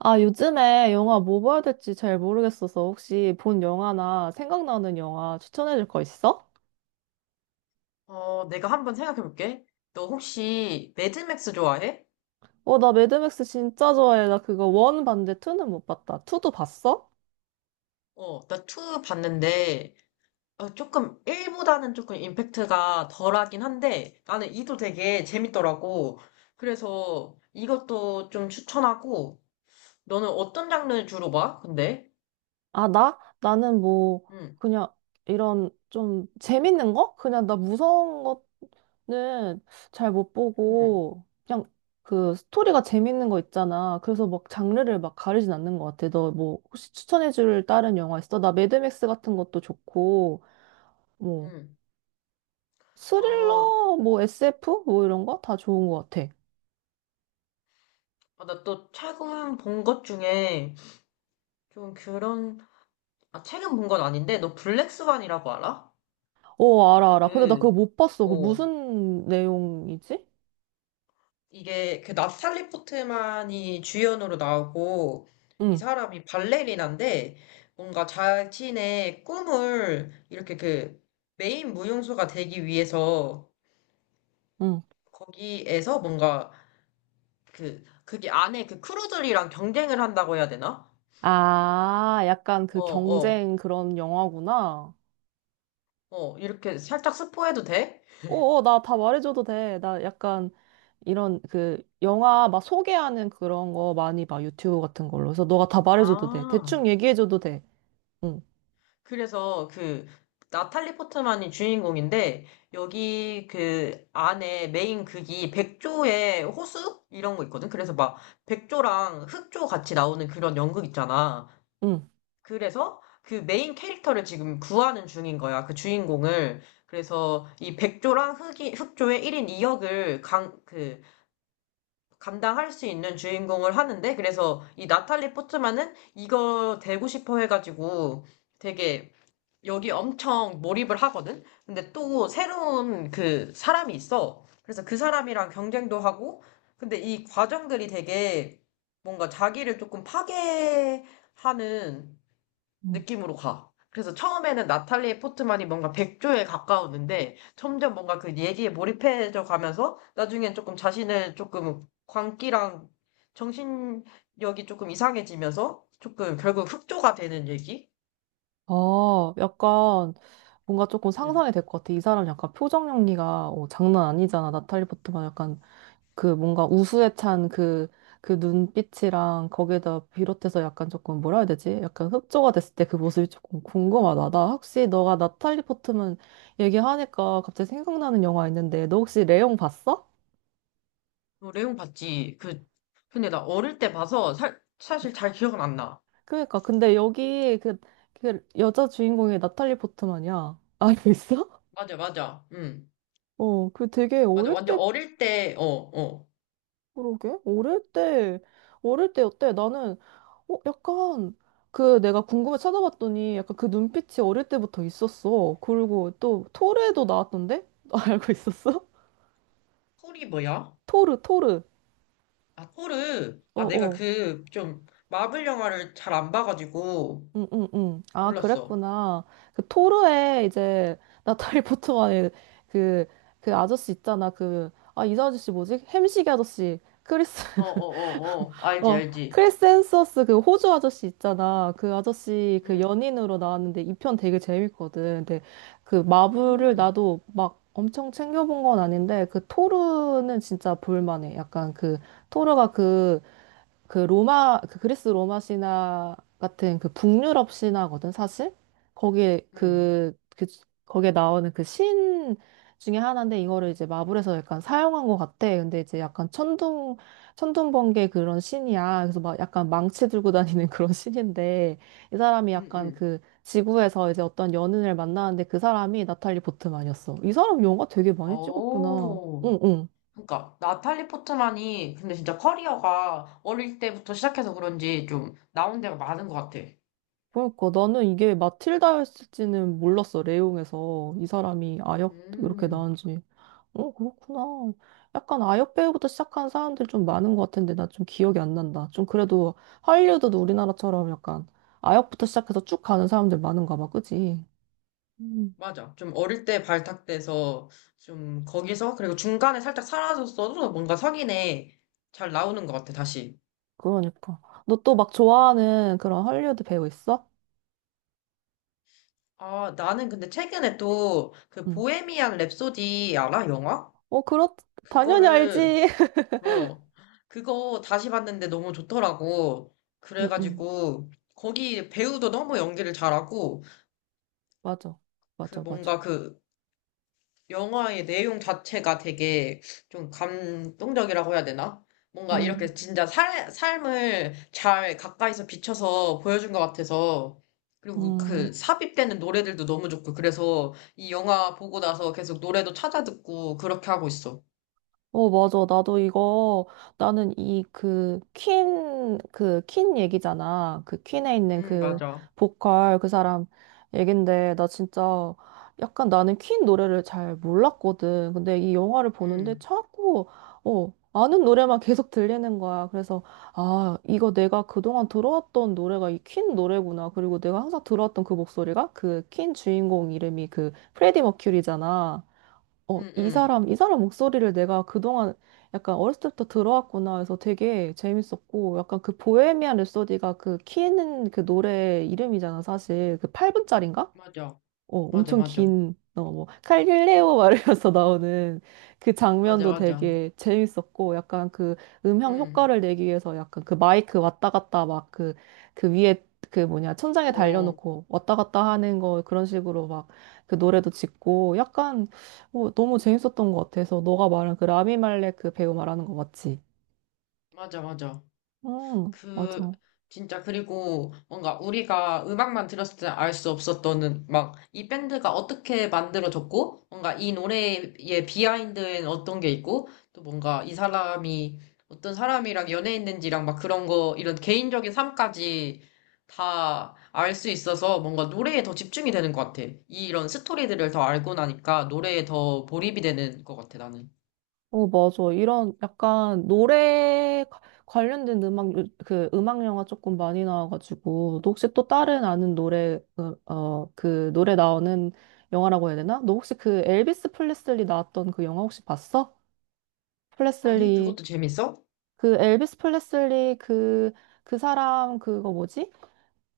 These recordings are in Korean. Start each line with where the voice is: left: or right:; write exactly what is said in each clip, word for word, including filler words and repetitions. right: 아, 요즘에 영화 뭐 봐야 될지 잘 모르겠어서 혹시 본 영화나 생각나는 영화 추천해 줄 거 있어?
left: 어, 내가 한번 생각해 볼게. 너 혹시 매드맥스 좋아해?
right: 어, 나 매드맥스 진짜 좋아해. 나 그거 원 봤는데 투는 못 봤다. 투도 봤어?
left: 어, 나 이 봤는데, 어, 조금 일보다는 조금 임팩트가 덜하긴 한데, 나는 이도 되게 재밌더라고. 그래서 이것도 좀 추천하고, 너는 어떤 장르 주로 봐? 근데?
right: 아, 나? 나는 뭐
left: 응,
right: 그냥 이런 좀 재밌는 거? 그냥 나 무서운 거는 잘 못
left: 응,
right: 보고 그냥 그 스토리가 재밌는 거 있잖아. 그래서 막 장르를 막 가리진 않는 것 같아. 너 뭐 혹시 추천해 줄 다른 영화 있어? 나 매드맥스 같은 것도 좋고 뭐
left: 응. 어,
right: 스릴러, 뭐 에스에프? 뭐 이런 거? 다 좋은 것 같아.
left: 아, 나 또 최근 본 것 중에 좀 그런, 아, 최근 본 건 아닌데, 너 블랙스완이라고 알아?
right: 어, 알아, 알아. 근데 나
left: 그,
right: 그거 못 봤어. 그
left: 어.
right: 무슨 내용이지?
left: 이게 그 나탈리 포트만이 주연으로 나오고 이
right: 응,
left: 사람이 발레리나인데 뭔가 자신의 꿈을 이렇게 그 메인 무용수가 되기 위해서
right: 응.
left: 거기에서 뭔가 그 그게 안에 그 크루들이랑 경쟁을 한다고 해야 되나?
right: 아, 약간
left: 어,
right: 그
left: 어,
right: 경쟁 그런 영화구나.
left: 어, 이렇게 살짝 스포해도 돼?
right: 어, 어, 나 다 말해줘도 돼. 나 약간 이런 그 영화 막 소개하는 그런 거 많이 봐. 유튜브 같은 걸로. 그래서 너가 다 말해줘도 돼.
left: 아,
right: 대충 얘기해줘도 돼. 응,
left: 그래서 그 나탈리 포트만이 주인공인데 여기 그 안에 메인 극이 백조의 호수 이런 거 있거든. 그래서 막 백조랑 흑조 같이 나오는 그런 연극 있잖아. 그래서 그 메인 캐릭터를 지금 구하는 중인 거야. 그 주인공을. 그래서 이 백조랑 흑이 흑조의 일 인 이 역을 강 그 감당할 수 있는 주인공을 하는데 그래서 이 나탈리 포트만은 이거 되고 싶어 해가지고 되게 여기 엄청 몰입을 하거든? 근데 또 새로운 그 사람이 있어. 그래서 그 사람이랑 경쟁도 하고, 근데 이 과정들이 되게 뭔가 자기를 조금 파괴하는
right: 응.
left: 느낌으로 가. 그래서 처음에는 나탈리 포트만이 뭔가 백조에 가까웠는데, 점점 뭔가 그 얘기에 몰입해져 가면서, 나중엔 조금 자신을 조금 광기랑 정신력이 조금 이상해지면서, 조금 결국 흑조가 되는 얘기?
right: 아, 약간 뭔가 조금
left: 음.
right: 상상이 될 것 같아. 이 사람 약간 표정 연기가 어, 장난 아니잖아. 나탈리 포트만 약간 그 뭔가 우수에 찬 그, 그 눈빛이랑 거기에다 비롯해서 약간 조금 뭐라 해야 되지? 약간 흑조가 됐을 때 그 모습이 조금 궁금하다. 나 혹시 너가 나탈리 포트만 얘기하니까 갑자기 생각나는 영화 있는데 너 혹시 레옹 봤어?
left: 어, 레옹 봤지. 그, 근데 나 어릴 때 봐서 살, 사실 잘 기억은 안 나.
right: 그러니까 근데 여기 그, 그 여자 주인공이 나탈리 포트만이야. 알고 있어?
left: 맞아, 맞아. 응.
right: 어, 그 되게
left: 맞아.
right: 어릴
left: 완전
right: 때
left: 어릴 때, 어, 어.
right: 그러게? 어릴 때, 어릴 때 어때? 나는, 어, 약간, 그 내가 궁금해 찾아봤더니 약간 그 눈빛이 어릴 때부터 있었어. 그리고 또 토르에도 나왔던데? 너 알고 있었어?
left: 폴이 뭐야?
right: 토르, 토르.
left: 아, 폴을,
right: 어,
left: 아, 내가
right: 어.
left: 그, 좀, 마블 영화를 잘 안 봐가지고,
right: 응, 응, 응. 아,
left: 몰랐어.
right: 그랬구나. 그 토르에 이제 나탈리 포트만의 그, 그 아저씨 있잖아. 그, 아, 이 아저씨 뭐지? 햄식이 아저씨. 크리스
left: 어, 어, 어, 어. 알지,
right: 어,
left: 알지.
right: 크리스 햄스워스 그 호주 아저씨 있잖아. 그 아저씨 그
left: 응,
right: 연인으로 나왔는데 이 편 되게 재밌거든. 근데 그 마블을
left: 음,
right: 나도 막 엄청 챙겨본 건 아닌데 그 토르는 진짜 볼만해. 약간 그 토르가 그 그 로마, 그 그리스 로마 신화 같은 그 북유럽 신화거든, 사실? 거기에
left: 응,
right: 그, 그, 거기에 나오는 그 신 중에 하나인데, 이거를 이제 마블에서 약간 사용한 것 같아. 근데 이제 약간 천둥, 천둥번개 그런 신이야. 그래서 막 약간 망치 들고 다니는 그런 신인데, 이 사람이
left: 응,
right: 약간
left: 응.
right: 그 지구에서 이제 어떤 연인을 만나는데 그 사람이 나탈리 보트만이었어. 이 사람 영화 되게 많이 찍었구나.
left: 오.
right: 응, 응.
left: 그러니까, 나탈리 포트만이, 근데 진짜 커리어가 어릴 때부터 시작해서 그런지 좀 나온 데가 많은 것 같아.
right: 그러니까 나는 이게 마틸다였을지는 몰랐어, 레옹에서. 이 사람이 아역 이렇게
left: 음.
right: 나은지. 어, 그렇구나. 약간 아역 배우부터 시작한 사람들 좀 많은 것 같은데 나 좀 기억이 안 난다. 좀 그래도 할리우드도 우리나라처럼 약간 아역부터 시작해서 쭉 가는 사람들 많은가 봐, 그지? 음,
left: 맞아. 좀 어릴 때 발탁돼서 좀 거기서 그리고 중간에 살짝 사라졌어도 뭔가 석인에 잘 나오는 것 같아, 다시.
right: 그러니까. 너 또 막 좋아하는 그런 할리우드 배우 있어?
left: 아, 나는 근데 최근에 또 그
right: 응.
left: 보헤미안 랩소디 알아? 영화?
right: 어, 그렇, 당연히
left: 그거를
right: 알지.
left: 어 그거 다시 봤는데 너무 좋더라고.
right: 응, 응.
left: 그래가지고 거기 배우도 너무 연기를 잘하고
right: 맞아.
left: 그
right: 맞아, 맞아.
left: 뭔가 그 영화의 내용 자체가 되게 좀 감동적이라고 해야 되나? 뭔가 이렇게
right: 음,
left: 진짜 살, 삶을 잘 가까이서 비춰서 보여준 것 같아서, 그리고 그
right: 음.
left: 그 삽입되는 노래들도 너무 좋고, 그래서 이 영화 보고 나서 계속 노래도 찾아 듣고 그렇게 하고 있어.
right: 어, 맞아. 나도 이거, 나는 이 그, 퀸, 그, 퀸 얘기잖아. 그 퀸에 있는
left: 응,
right: 그
left: 맞아.
right: 보컬 그 사람 얘긴데, 나 진짜 약간 나는 퀸 노래를 잘 몰랐거든. 근데 이 영화를 보는데
left: 응,
right: 자꾸, 어, 아는 노래만 계속 들리는 거야. 그래서, 아, 이거 내가 그동안 들어왔던 노래가 이 퀸 노래구나. 그리고 내가 항상 들어왔던 그 목소리가 그 퀸 주인공 이름이 그 프레디 머큐리잖아. 어,
left: 응,
right: 이
left: 응.
right: 사람, 이 사람 목소리를 내가 그동안 약간 어렸을 때부터 들어왔구나 해서 되게 재밌었고, 약간 그 보헤미안 랩소디가 그 키 있는 그 노래 이름이잖아, 사실. 그 팔 분짜리인가?
left: 맞아.
right: 어,
left: 맞아,
right: 엄청
left: 맞아.
right: 긴, 어, 뭐, 갈릴레오 말이어서 나오는 그
left: 맞아,
right: 장면도
left: 맞아.
right: 되게 재밌었고, 약간 그 음향
left: 응,
right: 효과를 내기 위해서 약간 그 마이크 왔다 갔다 막 그, 그 위에 그 뭐냐, 천장에
left: 어,
right: 달려놓고 왔다 갔다 하는 거 그런 식으로 막 그 노래도 짓고, 약간 어, 너무 재밌었던 것 같아서, 너가 말한 그 라미 말렉 그 배우 말하는 거 맞지?
left: 맞아, 맞아.
right: 응,
left: 그
right: 맞아.
left: 진짜 그리고 뭔가 우리가 음악만 들었을 때 알 수 없었던 막 이 밴드가 어떻게 만들어졌고 뭔가 이 노래의 비하인드엔 어떤 게 있고 또 뭔가 이 사람이 어떤 사람이랑 연애했는지랑 막 그런 거 이런 개인적인 삶까지 다 알 수 있어서 뭔가 노래에 더 집중이 되는 것 같아. 이런 스토리들을 더 알고 나니까 노래에 더 몰입이 되는 것 같아 나는.
right: 어, 맞아. 이런 약간 노래 가- 관련된 음악, 요- 그 음악 영화 조금 많이 나와가지고, 너 혹시 또 다른 아는 노래, 어, 어, 그 노래 나오는 영화라고 해야 되나? 너 혹시 그 엘비스 프레슬리 나왔던 그 영화 혹시 봤어? 플레슬
left: 아니
right: 리
left: 그것도 재밌어?
right: 그 엘비스 플레슬리 그, 그 사람 그거 뭐지?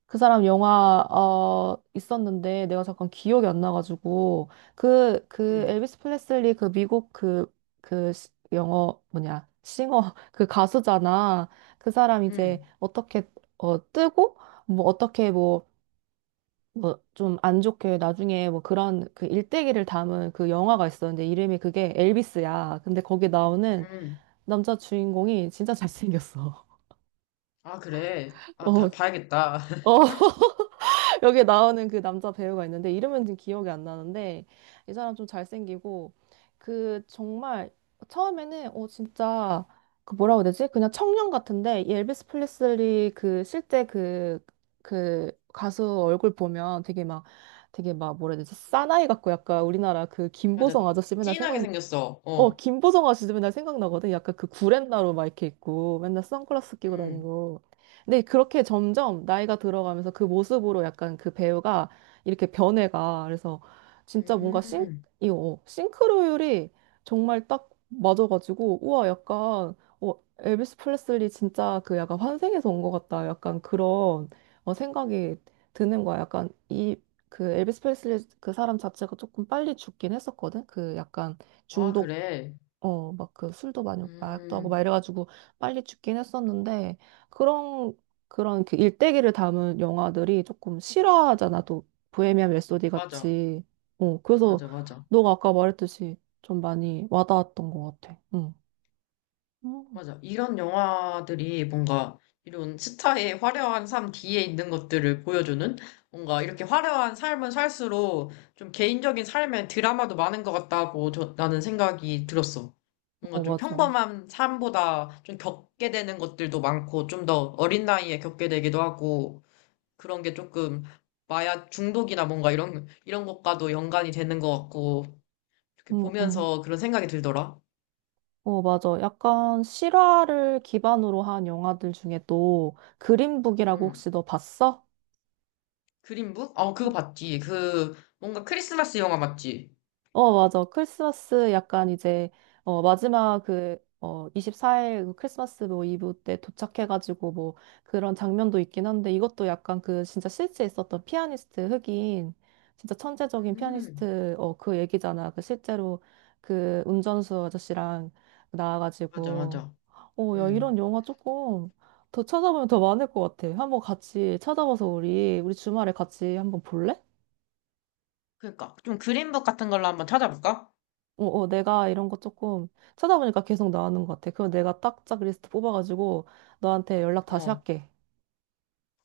right: 그 사람 영화 어 있었는데 내가 잠깐 기억이 안 나가지고 그 그
left: 응,
right: 엘비스 프레슬리 그 미국 그 그 영어 뭐냐 싱어 그 가수잖아. 그 사람 이제
left: 응,
right: 어떻게 어 뜨고 뭐 어떻게 뭐 뭐 좀 안 좋게 나중에 뭐 그런 그 일대기를 담은 그 영화가 있었는데 이름이 그게 엘비스야. 근데 거기 나오는
left: 응.
right: 남자 주인공이 진짜 잘생겼어.
left: 아, 그래. 아,
right: 어
left: 다, 봐야겠다.
right: 어 여기 나오는 그 남자 배우가 있는데 이름은 지금 기억이 안 나는데 이 사람 좀 잘생기고 그 정말 처음에는 어 진짜 그 뭐라고 해야 되지? 그냥 청년 같은데 이 엘비스 프레슬리 그 실제 그 그 가수 얼굴 보면 되게 막 되게 막 뭐라 해야 되지? 싸나이 같고 약간 우리나라 그
left: 맞아.
right: 김보성 아저씨 맨날
left: 찐하게
right: 생각
left: 생겼어.
right: 어,
left: 어.
right: 김보성 아저씨도 맨날 생각나거든. 약간 그 구렛나루 막 이렇게 있고, 맨날 선글라스 끼고
left: 음.
right: 다니고. 근데 그렇게 점점 나이가 들어가면서 그 모습으로 약간 그 배우가 이렇게 변해가. 그래서 진짜 뭔가 싱,
left: 음.
right: 이, 어, 싱크로율이 정말 딱 맞아가지고, 우와, 약간, 어, 엘비스 프레슬리 진짜 그 약간 환생해서 온 것 같다. 약간 그런 어, 생각이 드는 거야. 약간 이, 그 엘비스 프레슬리 그 사람 자체가 조금 빨리 죽긴 했었거든. 그 약간
left: 아,
right: 중독
left: 그래.
right: 어, 막 그 술도 많이 먹고 마약도 하고 막
left: 음.
right: 이래가지고 빨리 죽긴 했었는데 그런 그런 그 일대기를 담은 영화들이 조금 실화잖아 또 보헤미안 랩소디
left: 맞아.
right: 같이 어 그래서
left: 맞아, 맞아.
right: 너가 아까 말했듯이 좀 많이 와닿았던 것 같아. 응. 음.
left: 맞아. 이런 영화들이 뭔가 이런 스타의 화려한 삶 뒤에 있는 것들을 보여주는 뭔가 이렇게 화려한 삶을 살수록 좀 개인적인 삶의 드라마도 많은 것 같다고 저, 나는 생각이 들었어. 뭔가
right: 어
left: 좀
right: 맞아.
left: 평범한 삶보다 좀 겪게 되는 것들도 많고 좀 더 어린 나이에 겪게 되기도 하고 그런 게 조금 마약 중독이나 뭔가 이런, 이런 것과도 연관이 되는 것 같고, 이렇게
right: 응, 응.
left: 보면서 그런 생각이 들더라.
right: 어 맞아 약간 실화를 기반으로 한 영화들 중에 또 그린북이라고
left: 음.
right: 혹시 너 봤어?
left: 그린북? 어, 그거 봤지. 그, 뭔가 크리스마스 영화 맞지?
right: 어, 맞아. 크리스마스 약간 이제, 어, 마지막 그, 어, 이십사 일 크리스마스 뭐 이브 때 도착해가지고 뭐 그런 장면도 있긴 한데 이것도 약간 그 진짜 실제 있었던 피아니스트 흑인, 진짜 천재적인
left: 음,
right: 피아니스트, 어, 그 얘기잖아. 그 실제로 그 운전수 아저씨랑
left: 맞아,
right: 나와가지고.
left: 맞아.
right: 어, 야, 이런
left: 음.
right: 영화 조금 더 찾아보면 더 많을 것 같아. 한번 같이 찾아봐서 우리, 우리 주말에 같이 한번 볼래?
left: 그러니까, 좀 그린북 같은 걸로 한번 찾아볼까?
right: 어, 어, 내가 이런 거 조금 찾아보니까 계속 나오는 것 같아. 그럼 내가 딱짝 리스트 뽑아가지고 너한테 연락 다시
left: 어,
right: 할게.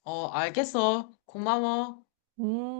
left: 어, 알겠어. 고마워.
right: 음.